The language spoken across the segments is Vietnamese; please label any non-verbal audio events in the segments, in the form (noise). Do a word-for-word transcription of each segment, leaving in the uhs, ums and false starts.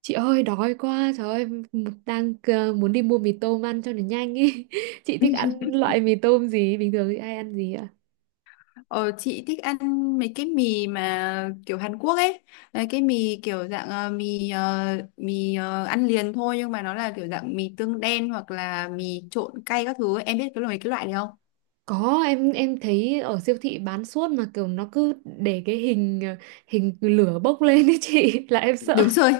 Chị ơi đói quá trời ơi m- đang ờ, muốn đi mua mì tôm ăn cho nó nhanh ý. (laughs) Chị thích ăn loại mì tôm gì? Bình thường thì ai ăn gì ạ? Ờ, chị thích ăn mấy cái mì mà kiểu Hàn Quốc ấy. Đấy, cái mì kiểu dạng ờ, mì ờ, mì ờ, ăn liền thôi nhưng mà nó là kiểu dạng mì tương đen hoặc là mì trộn cay các thứ ấy. Em biết cái loại cái loại này không? Có, em em thấy ở siêu thị bán suốt mà kiểu nó cứ để cái hình ờ, hình lửa bốc lên ấy chị, (laughs) là em sợ. Đúng rồi,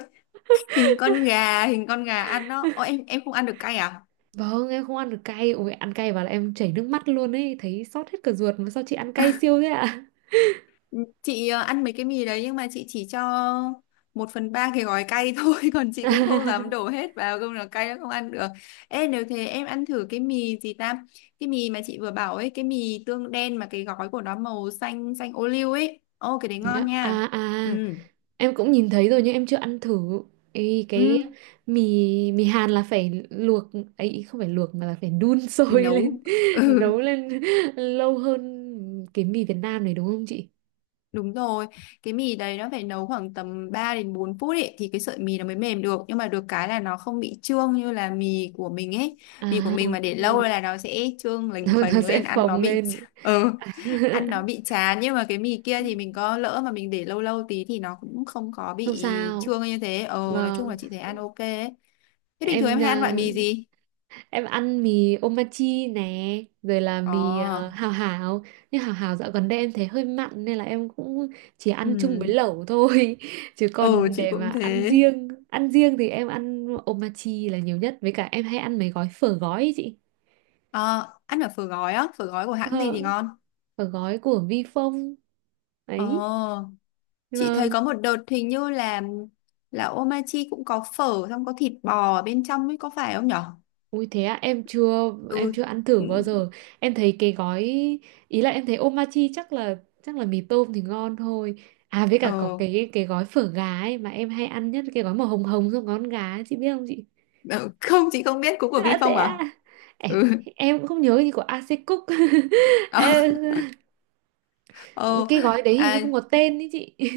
hình con gà, hình con gà ăn đó. Ồ, em em không ăn được cay à? Vâng, em không ăn được cay, ôi ăn cay vào là em chảy nước mắt luôn ấy, thấy xót hết cả ruột, mà sao chị ăn cay siêu thế ạ? Ừ, chị ờ, ăn mấy cái mì đấy nhưng mà chị chỉ cho một phần ba cái gói cay thôi, (laughs) còn chị cũng không dám (laughs) đổ hết vào, không là cay nó không ăn được. Ê, nếu thế em ăn thử cái mì gì ta, cái mì mà chị vừa bảo ấy, cái mì tương đen mà cái gói của nó màu xanh xanh ô liu ấy. Ô, cái đấy Thế ngon ạ? nha. À, Ừ. à. Em cũng nhìn thấy rồi nhưng em chưa ăn thử. Ê, cái Ừ. mì mì Hàn là phải luộc ấy, không phải luộc mà là phải đun sôi lên, Nấu. (laughs) (laughs) nấu lên lâu hơn cái mì Việt Nam này, đúng không chị? Đúng rồi, cái mì đấy nó phải nấu khoảng tầm ba đến bốn phút ấy thì cái sợi mì nó mới mềm được, nhưng mà được cái là nó không bị trương như là mì của mình ấy. À, Mì của mình mà để lâu vâng. là nó sẽ trương lềnh Nó, nó phềnh sẽ lên, ăn phồng nó bị lên. (laughs) ừ, ăn nó (laughs) bị chán, nhưng mà cái mì kia thì mình có lỡ mà mình để lâu lâu tí thì nó cũng không có bị Không sao. trương như thế. Ờ, nói chung là Vâng. chị thấy ăn ok ấy. Thế bình thường Em em hay à, ăn loại mì gì? em ăn mì omachi nè, rồi là mì ờ, Ờ, hào hào. Nhưng hào hào dạo gần đây em thấy hơi mặn nên là em cũng chỉ ăn chung với ừ. lẩu thôi. (laughs) Chứ Ừ, còn chị để mà cũng ăn thế. riêng, ăn riêng thì em ăn omachi là nhiều nhất. Với cả em hay ăn mấy gói phở gói ấy chị. Ờ, ăn ở phở gói á, phở gói của hãng gì Ờ, thì ngon? phở gói của Vifong. Ờ. Đấy. Chị thấy có một đợt hình như là là Omachi cũng có phở, xong có thịt bò ở bên trong ấy, có phải không nhở? Ui thế à, em chưa em Ừ. chưa ăn thử Ừ. bao giờ. Em thấy cái gói, ý là em thấy omachi chắc là chắc là mì tôm thì ngon thôi. À với cả có Ờ. cái cái gói phở gà ấy mà em hay ăn nhất, cái gói màu hồng hồng xong ngón gà ấy, chị biết không chị? Ờ, không chị không biết, cũng của À thế Vifong à. à? Em, Ừ. em cũng không nhớ gì của a xê Cook. (laughs) Ờ. Em- Ờ. cái gói đấy hình như À, không có tên ý chị. (laughs)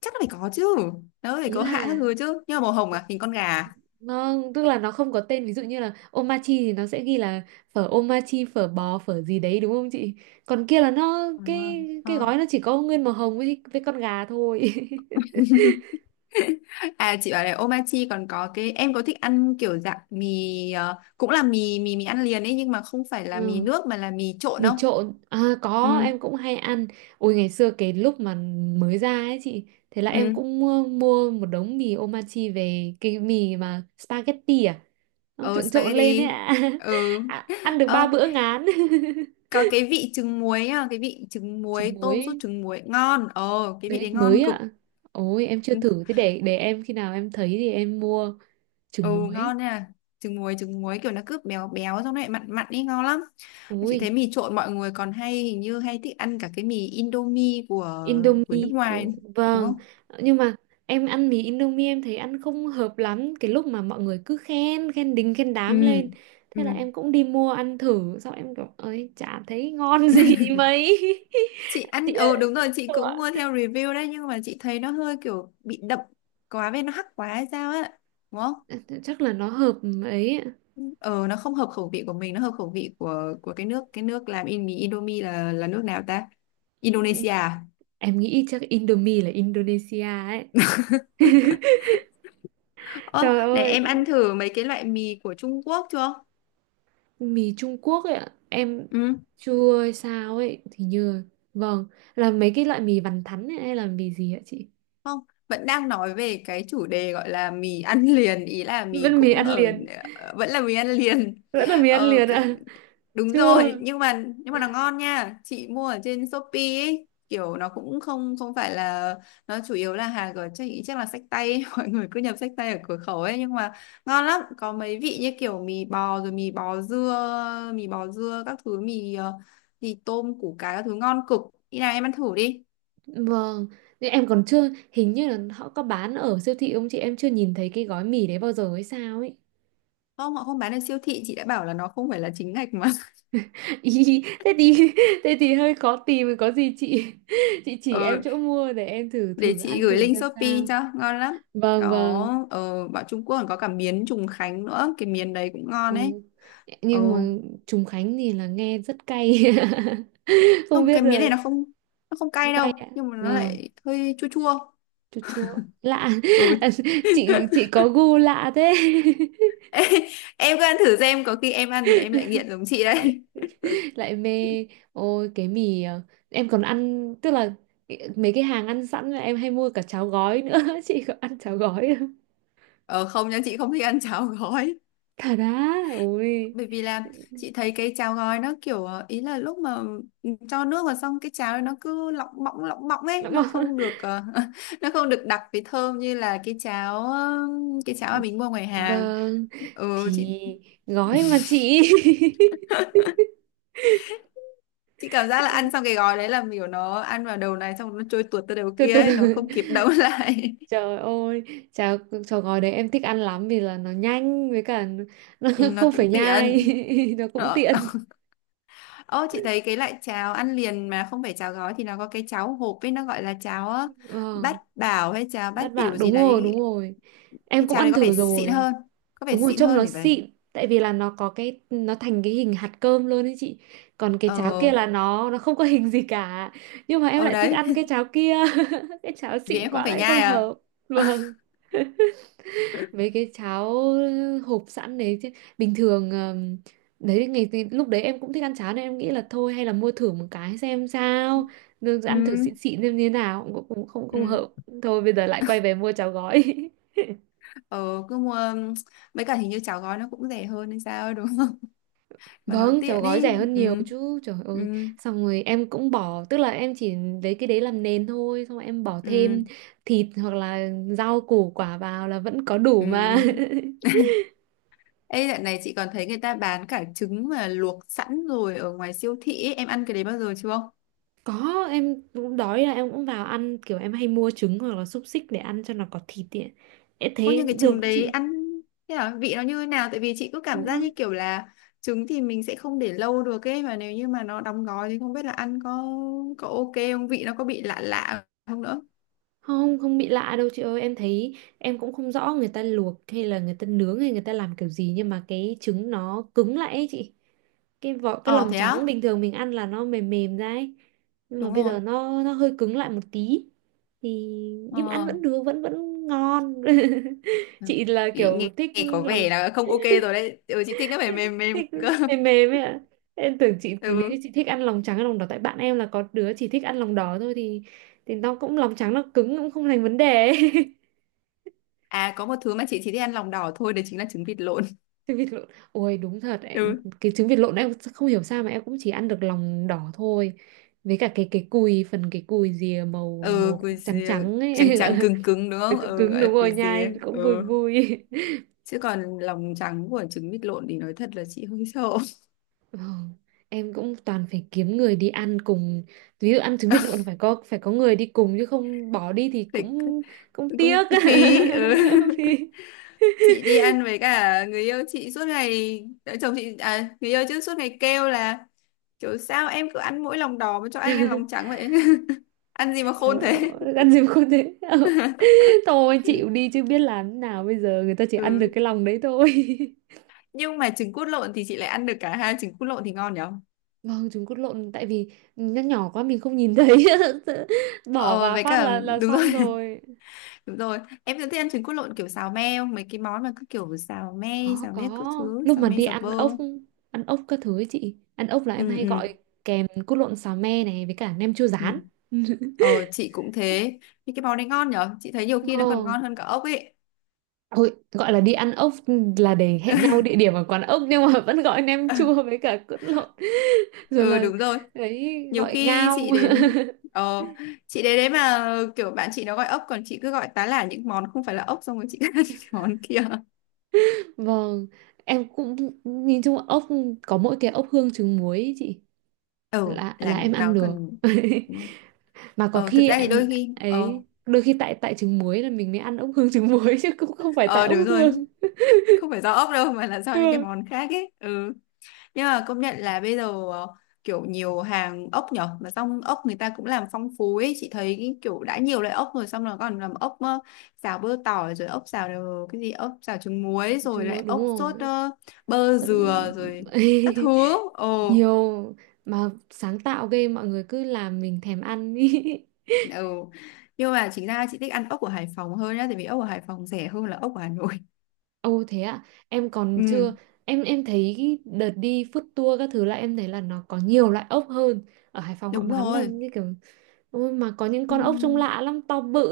chắc là phải có chứ. Nó phải Ý có hãng các là thứ chứ. Nhưng mà màu hồng à, hình con gà, à? nó, tức là nó không có tên, ví dụ như là omachi thì nó sẽ ghi là phở omachi, phở bò, phở gì đấy đúng không chị, còn kia là nó, À. cái cái Ờ. gói nó chỉ có nguyên màu hồng với với con gà thôi. (laughs) À, chị bảo là Omachi còn có cái, em có thích ăn kiểu dạng mì ờ, cũng là mì mì mì ăn liền ấy nhưng mà không phải (laughs) là mì Ừ. nước mà là mì trộn Mì không? trộn à? Có, Ừ. em cũng hay ăn. Ôi ngày xưa cái lúc mà mới ra ấy chị, thế là em Ừ. cũng mua, mua một đống mì omachi về, cái mì mà spaghetti à, ông Ờ, trộn trộn lên ấy spaghetti. ạ. Ừ. (laughs) À, ăn được ba Ờ, bữa ngán. có cái vị trứng muối à, cái vị trứng (laughs) Trứng muối muối tôm, sốt trứng muối ngon. ờ cái vị đấy đấy ngon mới cực. ạ. Ôi em chưa thử, thế để để em khi nào em thấy thì em mua trứng Ừ, muối. ngon nha, trứng muối, trứng muối kiểu nó cứ béo béo xong lại mặn mặn ý, ngon lắm. Mà chị Ôi thấy mì trộn mọi người còn hay, hình như hay thích ăn cả cái mì Indomie của của nước Indomie ngoài, của, đúng vâng. không? Nhưng mà em ăn mì Indomie em thấy ăn không hợp lắm, cái lúc mà mọi người cứ khen khen đình khen Ừ. đám lên, Ừ. thế là em cũng đi mua ăn thử, sau em kiểu ơi chả thấy ngon gì mấy. Chị (laughs) Chị ăn, ạ, ừ đúng chị rồi, chị không cũng mua ạ. theo review đấy nhưng mà chị thấy nó hơi kiểu bị đậm quá, với nó hắc quá hay sao á, đúng không? Chắc là nó hợp ấy, Ờ, nó không hợp khẩu vị của mình, nó hợp khẩu vị của của cái nước cái nước làm in mì, Indomie là là nước nào ta, Indonesia à? em nghĩ chắc Indomie là Indonesia ấy. (laughs) Ơ Trời này, ơi, em ăn thử mấy cái loại mì của Trung Quốc chưa? mì Trung Quốc ấy ạ, em Ừ. chưa hay sao ấy, thì như, vâng, là mấy cái loại mì vằn thắn ấy, hay là mì gì ạ chị? Không, vẫn đang nói về cái chủ đề gọi là mì ăn liền, ý là mì Vẫn mì cũng ăn ở, liền, vẫn là mì ăn liền. vẫn là (laughs) mì ăn ờ, liền Kiểu, ạ. (laughs) đúng Chưa. rồi, nhưng mà nhưng mà nó ngon nha, chị mua ở trên Shopee ấy, kiểu nó cũng không không phải là, nó chủ yếu là hàng của, chắc chắc là xách tay ấy. (laughs) Mọi người cứ nhập xách tay ở cửa khẩu ấy, nhưng mà ngon lắm, có mấy vị như kiểu mì bò rồi mì bò dưa mì bò dưa các thứ, mì ờ, mì tôm củ cải các thứ, ngon cực. Đi nào, em ăn thử đi. Vâng, nhưng em còn chưa, hình như là họ có bán ở siêu thị không chị, em chưa nhìn thấy cái gói mì đấy bao giờ hay sao ấy. Không, họ không bán ở siêu thị, chị đã bảo là nó không phải là chính ngạch. (laughs) Ý, thế thì (laughs) thế thì hơi khó tìm, có gì chị (laughs) chị chỉ ờ, em chỗ mua để em thử để thử chị ăn gửi thử link xem Shopee sao. cho, ngon lắm. Vâng, vâng. Có, ờ, bảo Trung Quốc còn có cả miến Trùng Khánh nữa, cái miến đấy cũng ngon ấy. Ồ, Ờ, nhưng mà Trùng Khánh thì là nghe rất cay, (laughs) không không, biết cái miến này rồi. nó không nó không Cũng cay cay đâu ạ. nhưng mà nó Vâng, lại hơi chua chua. chua chua lạ. Ừ. (laughs) chị (laughs) chị có gu lạ thế. Ê, em cứ ăn thử xem, có khi em ăn rồi em lại nghiện giống chị đấy. (laughs) Lại mê. Ôi cái mì ờ, em còn ăn, tức là cái- mấy cái hàng ăn sẵn là em hay mua cả cháo gói nữa, (laughs) chị có ăn cháo gói không? Ờ, không nha, chị không thích ăn cháo gói. Thà đá ôi. Bởi vì là chị thấy cái cháo gói nó kiểu ờ, ý là lúc mà, ừ, cho nước vào xong cái cháo ấy nó cứ lỏng bọng lỏng bọng ấy, Lắm nó không? không được ờ, (laughs) nó không được đặc với thơm như là cái cháo ờ, cái cháo mà mình mua ngoài hàng. Vâng, Ừ, chị thì gói mà chị. chị cảm giác là ăn xong cái (laughs) gói đấy là kiểu nó ăn vào đầu này xong nó trôi tuột tới đầu Từ kia từ ấy, nó từ. không kịp đậu lại. Trời ơi, chả, chả gói đấy em thích ăn lắm vì là nó nhanh, với cả nó nó (laughs) Ừ, (laughs) nó không phải cũng nhai, tiện. (laughs) nó cũng Ờ. tiện. (laughs) Ô, chị thấy cái loại cháo ăn liền mà không phải cháo gói thì nó có cái cháo hộp ấy, nó gọi là cháo ờ, bát Vâng, bảo hay cháo bát bát bạc biểu gì đúng rồi, đấy, đúng rồi. Em cái cũng cháo đấy ăn có vẻ thử xịn rồi. hơn, có vẻ Đúng rồi, xịn trông hơn nó để vậy. xịn tại vì là nó có cái, nó thành cái hình hạt cơm luôn ấy chị. Còn cái cháo kia Ờ. là nó nó không có (laughs) hình gì cả. Nhưng mà em Ờ lại thích đấy. ăn cái (laughs) cháo kia. (laughs) Cái cháo Vì xịn em không quá phải lại không nhai à. hợp. (laughs) Vâng. Với cái cháo hộp sẵn đấy chứ, bình thường ờm, đấy ngày ngày- lúc đấy em cũng thích ăn cháo nên em nghĩ là thôi hay là mua thử một cái xem sao, rồi Ừ. ăn thử xịn xịn xem như thế nào, cũng cũng không không Ừ. hợp, thôi bây giờ lại quay về mua cháo gói. (laughs) Ờ, cứ mua, mấy cả hình như cháo gói nó cũng rẻ hơn hay sao ấy, đúng không? (laughs) Mà nó Vâng, cháo tiện gói rẻ ý. hơn Ừ. nhiều chứ trời Ừ. ơi. Xong rồi em cũng bỏ, tức là em chỉ lấy cái đấy làm nền thôi, xong rồi em bỏ Ừ. thêm thịt hoặc là rau củ quả vào là vẫn có đủ mà. Ừ. (laughs) Ê, dạo này chị còn thấy người ta bán cả trứng mà luộc sẵn rồi ở ngoài siêu thị ấy. Em ăn cái đấy bao giờ chưa? Có, em cũng đói là em cũng vào ăn, kiểu em hay mua trứng hoặc là xúc xích để ăn cho nó có thịt ấy. Em Ô, thấy nhưng cái được trứng đó đấy chị. ăn thế nào, vị nó như thế nào, tại vì chị cứ cảm giác như Nó kiểu là trứng thì mình sẽ không để lâu được ấy, mà nếu như mà nó đóng gói thì không biết là ăn có, có ok không, vị nó có bị lạ lạ không nữa. không, không bị lạ đâu chị ơi, em thấy em cũng không rõ người ta luộc hay là người ta nướng hay người ta làm kiểu gì, nhưng mà cái trứng nó cứng lại ấy chị. Cái vỏ, cái Ờ, lòng thế á. trắng bình thường mình ăn là nó mềm mềm ra ấy. Nhưng mà Đúng bây rồi. giờ nó nó hơi cứng lại một tí. Thì nhưng mà ăn Ờ. vẫn được, vẫn vẫn ngon. (laughs) Ừ. Chị là nghe, kiểu nghe thích nghe có lòng vẻ là không ok rồi đấy, ừ, chị thích nó phải mềm mềm thích cơ. mềm mềm ấy ạ. Em tưởng chị, (laughs) nếu như Ừ. chị thích ăn lòng trắng hay lòng đỏ, tại bạn em là có đứa chỉ thích ăn lòng đỏ thôi, thì thì nó cũng lòng trắng nó cứng cũng không thành vấn đề ấy. (laughs) À, có một thứ mà chị chỉ thích ăn lòng đỏ thôi, đấy chính là trứng vịt lộn. Trứng vịt lộn, ôi đúng thật ấy. Ừ. Cái trứng vịt lộn em không hiểu sao mà em cũng chỉ ăn được lòng đỏ thôi, với cả cái cái cùi, phần cái cùi rìa màu Ừ, màu quỳ trắng gì, trắng trắng ấy, (laughs) gọi trắng là cứng cứng đúng không, cứng ừ, cứng gọi đúng là rồi, quỳ gì. nhai cũng vui Ừ, vui. chứ còn lòng trắng của trứng vịt lộn thì nói thật là chị hơi sợ. (laughs) Ờ, em cũng toàn phải kiếm người đi ăn cùng, ví dụ ăn trứng vịt lộn là phải có phải có người đi cùng, chứ không bỏ đi thì Thì cũng cũng cũng, tiếc. cũng phí, ừ. (laughs) Vì- (laughs) Chị đi ăn với cả người yêu chị suốt ngày à, chồng chị à, người yêu chứ, suốt ngày kêu là kiểu sao em cứ ăn mỗi lòng đỏ mà cho anh ăn lòng trắng vậy. (laughs) Ăn gì mà khôn trời thế. ơi ăn gì mà không thế. Ờ, (laughs) thôi (laughs) chịu đi chứ biết làm thế nào bây giờ, người ta chỉ ăn được Ừ. cái lòng đấy thôi. Nhưng mà trứng cút lộn thì chị lại ăn được cả hai, trứng cút lộn thì ngon nhở. (laughs) Vâng, trứng cút lộn tại vì nó nhỏ quá mình không nhìn thấy, (laughs) bỏ Ờ, vào với phát cả, là là đúng rồi. xong rồi. (laughs) Đúng rồi, em cứ thích ăn trứng cút lộn kiểu xào me, không mấy cái món mà cứ kiểu xào me, có xào me có các thứ, lúc xào mà me, đi xào bơ. ăn ốc, ăn ốc các thứ ấy chị, ăn ốc là Ừ. em hay Ừ. gọi kèm cút lộn xào me này, với cả nem chua Ừ. rán. (laughs) Ờ chị cũng thế. Thì cái món đấy ngon nhở, chị thấy nhiều khi nó Ồ, còn ngon hơn cả ốc ấy. ôi, gọi là đi ăn ốc là để hẹn nhau địa điểm ở quán ốc, nhưng mà (laughs) vẫn gọi nem chua (laughs) với cả cút lộn, (laughs) rồi Ừ, là đúng rồi. đấy, Nhiều gọi khi ngao. chị đến, ờ, chị đến đấy mà kiểu bạn chị nó gọi ốc, còn chị cứ gọi tá là những món không phải là ốc, xong rồi chị (laughs) cứ ăn cái món kia. (laughs) Vâng, em cũng nhìn chung ốc có mỗi cái ốc hương trứng muối ấy chị Ừ, là là là em ăn nó được. còn. (laughs) Mà có Ờ, thực khi ra thì em đôi khi. Ờ. ấy, đôi khi tại tại trứng muối là mình mới ăn ốc hương trứng muối chứ cũng không phải tại Ờ, ốc đúng rồi, hương. không phải do ốc đâu mà là do những cái món khác ấy. Ừ. Nhưng mà công nhận là bây giờ ờ, kiểu nhiều hàng ốc nhở, mà xong ốc người ta cũng làm phong phú ấy, chị thấy cái kiểu đã nhiều loại ốc rồi xong rồi còn làm ốc ờ, xào bơ tỏi rồi ốc xào đồ- cái gì, ốc xào trứng muối, (laughs) rồi Trứng muối lại đúng ốc sốt rồi, ờ, bơ rất dừa rồi các thứ. (laughs) Ồ. nhiều mà sáng tạo ghê, mọi người cứ làm mình thèm ăn ý. Ừ. Nhưng mà chính ra chị thích ăn ốc của Hải Phòng hơn nhá, tại vì ốc của Hải Phòng rẻ hơn là ốc của Hà Nội. (laughs) Ô thế ạ, em còn Ừ, chưa, em em thấy cái đợt đi food tour các thứ là em thấy là nó có nhiều loại ốc hơn ở Hải Phòng, họ đúng bán là rồi. như kiểu, ôi mà có những Ừ. con ốc trông lạ lắm, to bự.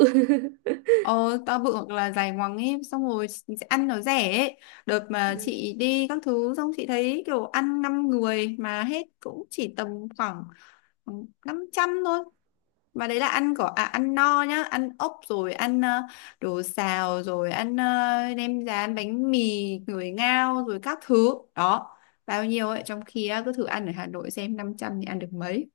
(laughs) Ờ, to bự hoặc là dài ngoằng ấy, xong rồi chị sẽ ăn nó rẻ ấy. Đợt mà Ừ. chị đi các thứ xong chị thấy kiểu ăn năm người mà hết cũng chỉ tầm khoảng năm trăm thôi, mà đấy là ăn cỏ à, ăn no nhá, ăn ốc rồi ăn ờ, đồ xào rồi ăn ờ, nem rán bánh mì người ngao rồi các thứ đó bao nhiêu ấy, trong khi á, cứ thử ăn ở Hà Nội xem, năm trăm thì ăn được mấy.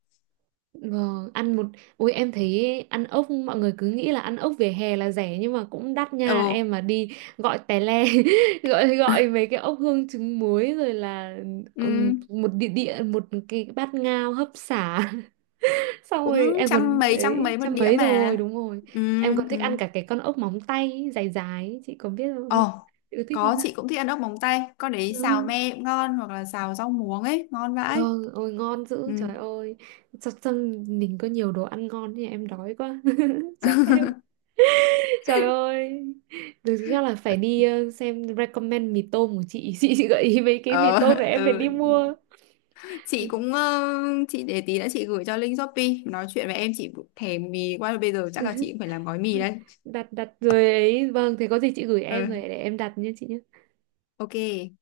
Vâng, ăn một, ôi em thấy ăn ốc mọi người cứ nghĩ là ăn ốc vỉa hè là rẻ nhưng mà cũng đắt Ồ. nha, em mà đi gọi tè le, (laughs) gọi gọi mấy cái ốc hương trứng muối, rồi là Ừ. ừm, (laughs) một địa địa một cái bát ngao hấp xả, (laughs) xong rồi Cũng em trăm còn mấy trăm đấy mấy một trăm đĩa mấy mà. rồi, đúng rồi. Ừ. Em còn thích Ừ. ăn cả cái con ốc móng tay ý, dài dài ý, chị có biết không? Ờ, (laughs) Chị có thích không? có, (laughs) chị cũng thích ăn ốc móng tay, con đấy xào Ừ. me cũng ngon hoặc là xào rau muống ấy, ngon vãi. Vâng, ôi ngon dữ Ừ. trời ơi. Sao, sao mình có nhiều đồ ăn ngon thì em đói quá, (laughs) chắc em. (laughs) Trời ơi, thực ra là phải đi ờ, xem recommend mì tôm của chị. (laughs) Chị, chị gợi ý mấy cái mì Ờ. tôm để em phải Ừ. đi mua. Chị cũng ờ, chị để tí nữa chị gửi cho link Shopee, nói chuyện với em chị thèm mì quá, bây giờ chắc là chị (laughs) cũng phải làm gói mì đây. Đặt đặt rồi ấy. Vâng, thế có gì chị gửi em Ừ, rồi để em đặt nha chị nhé. ok.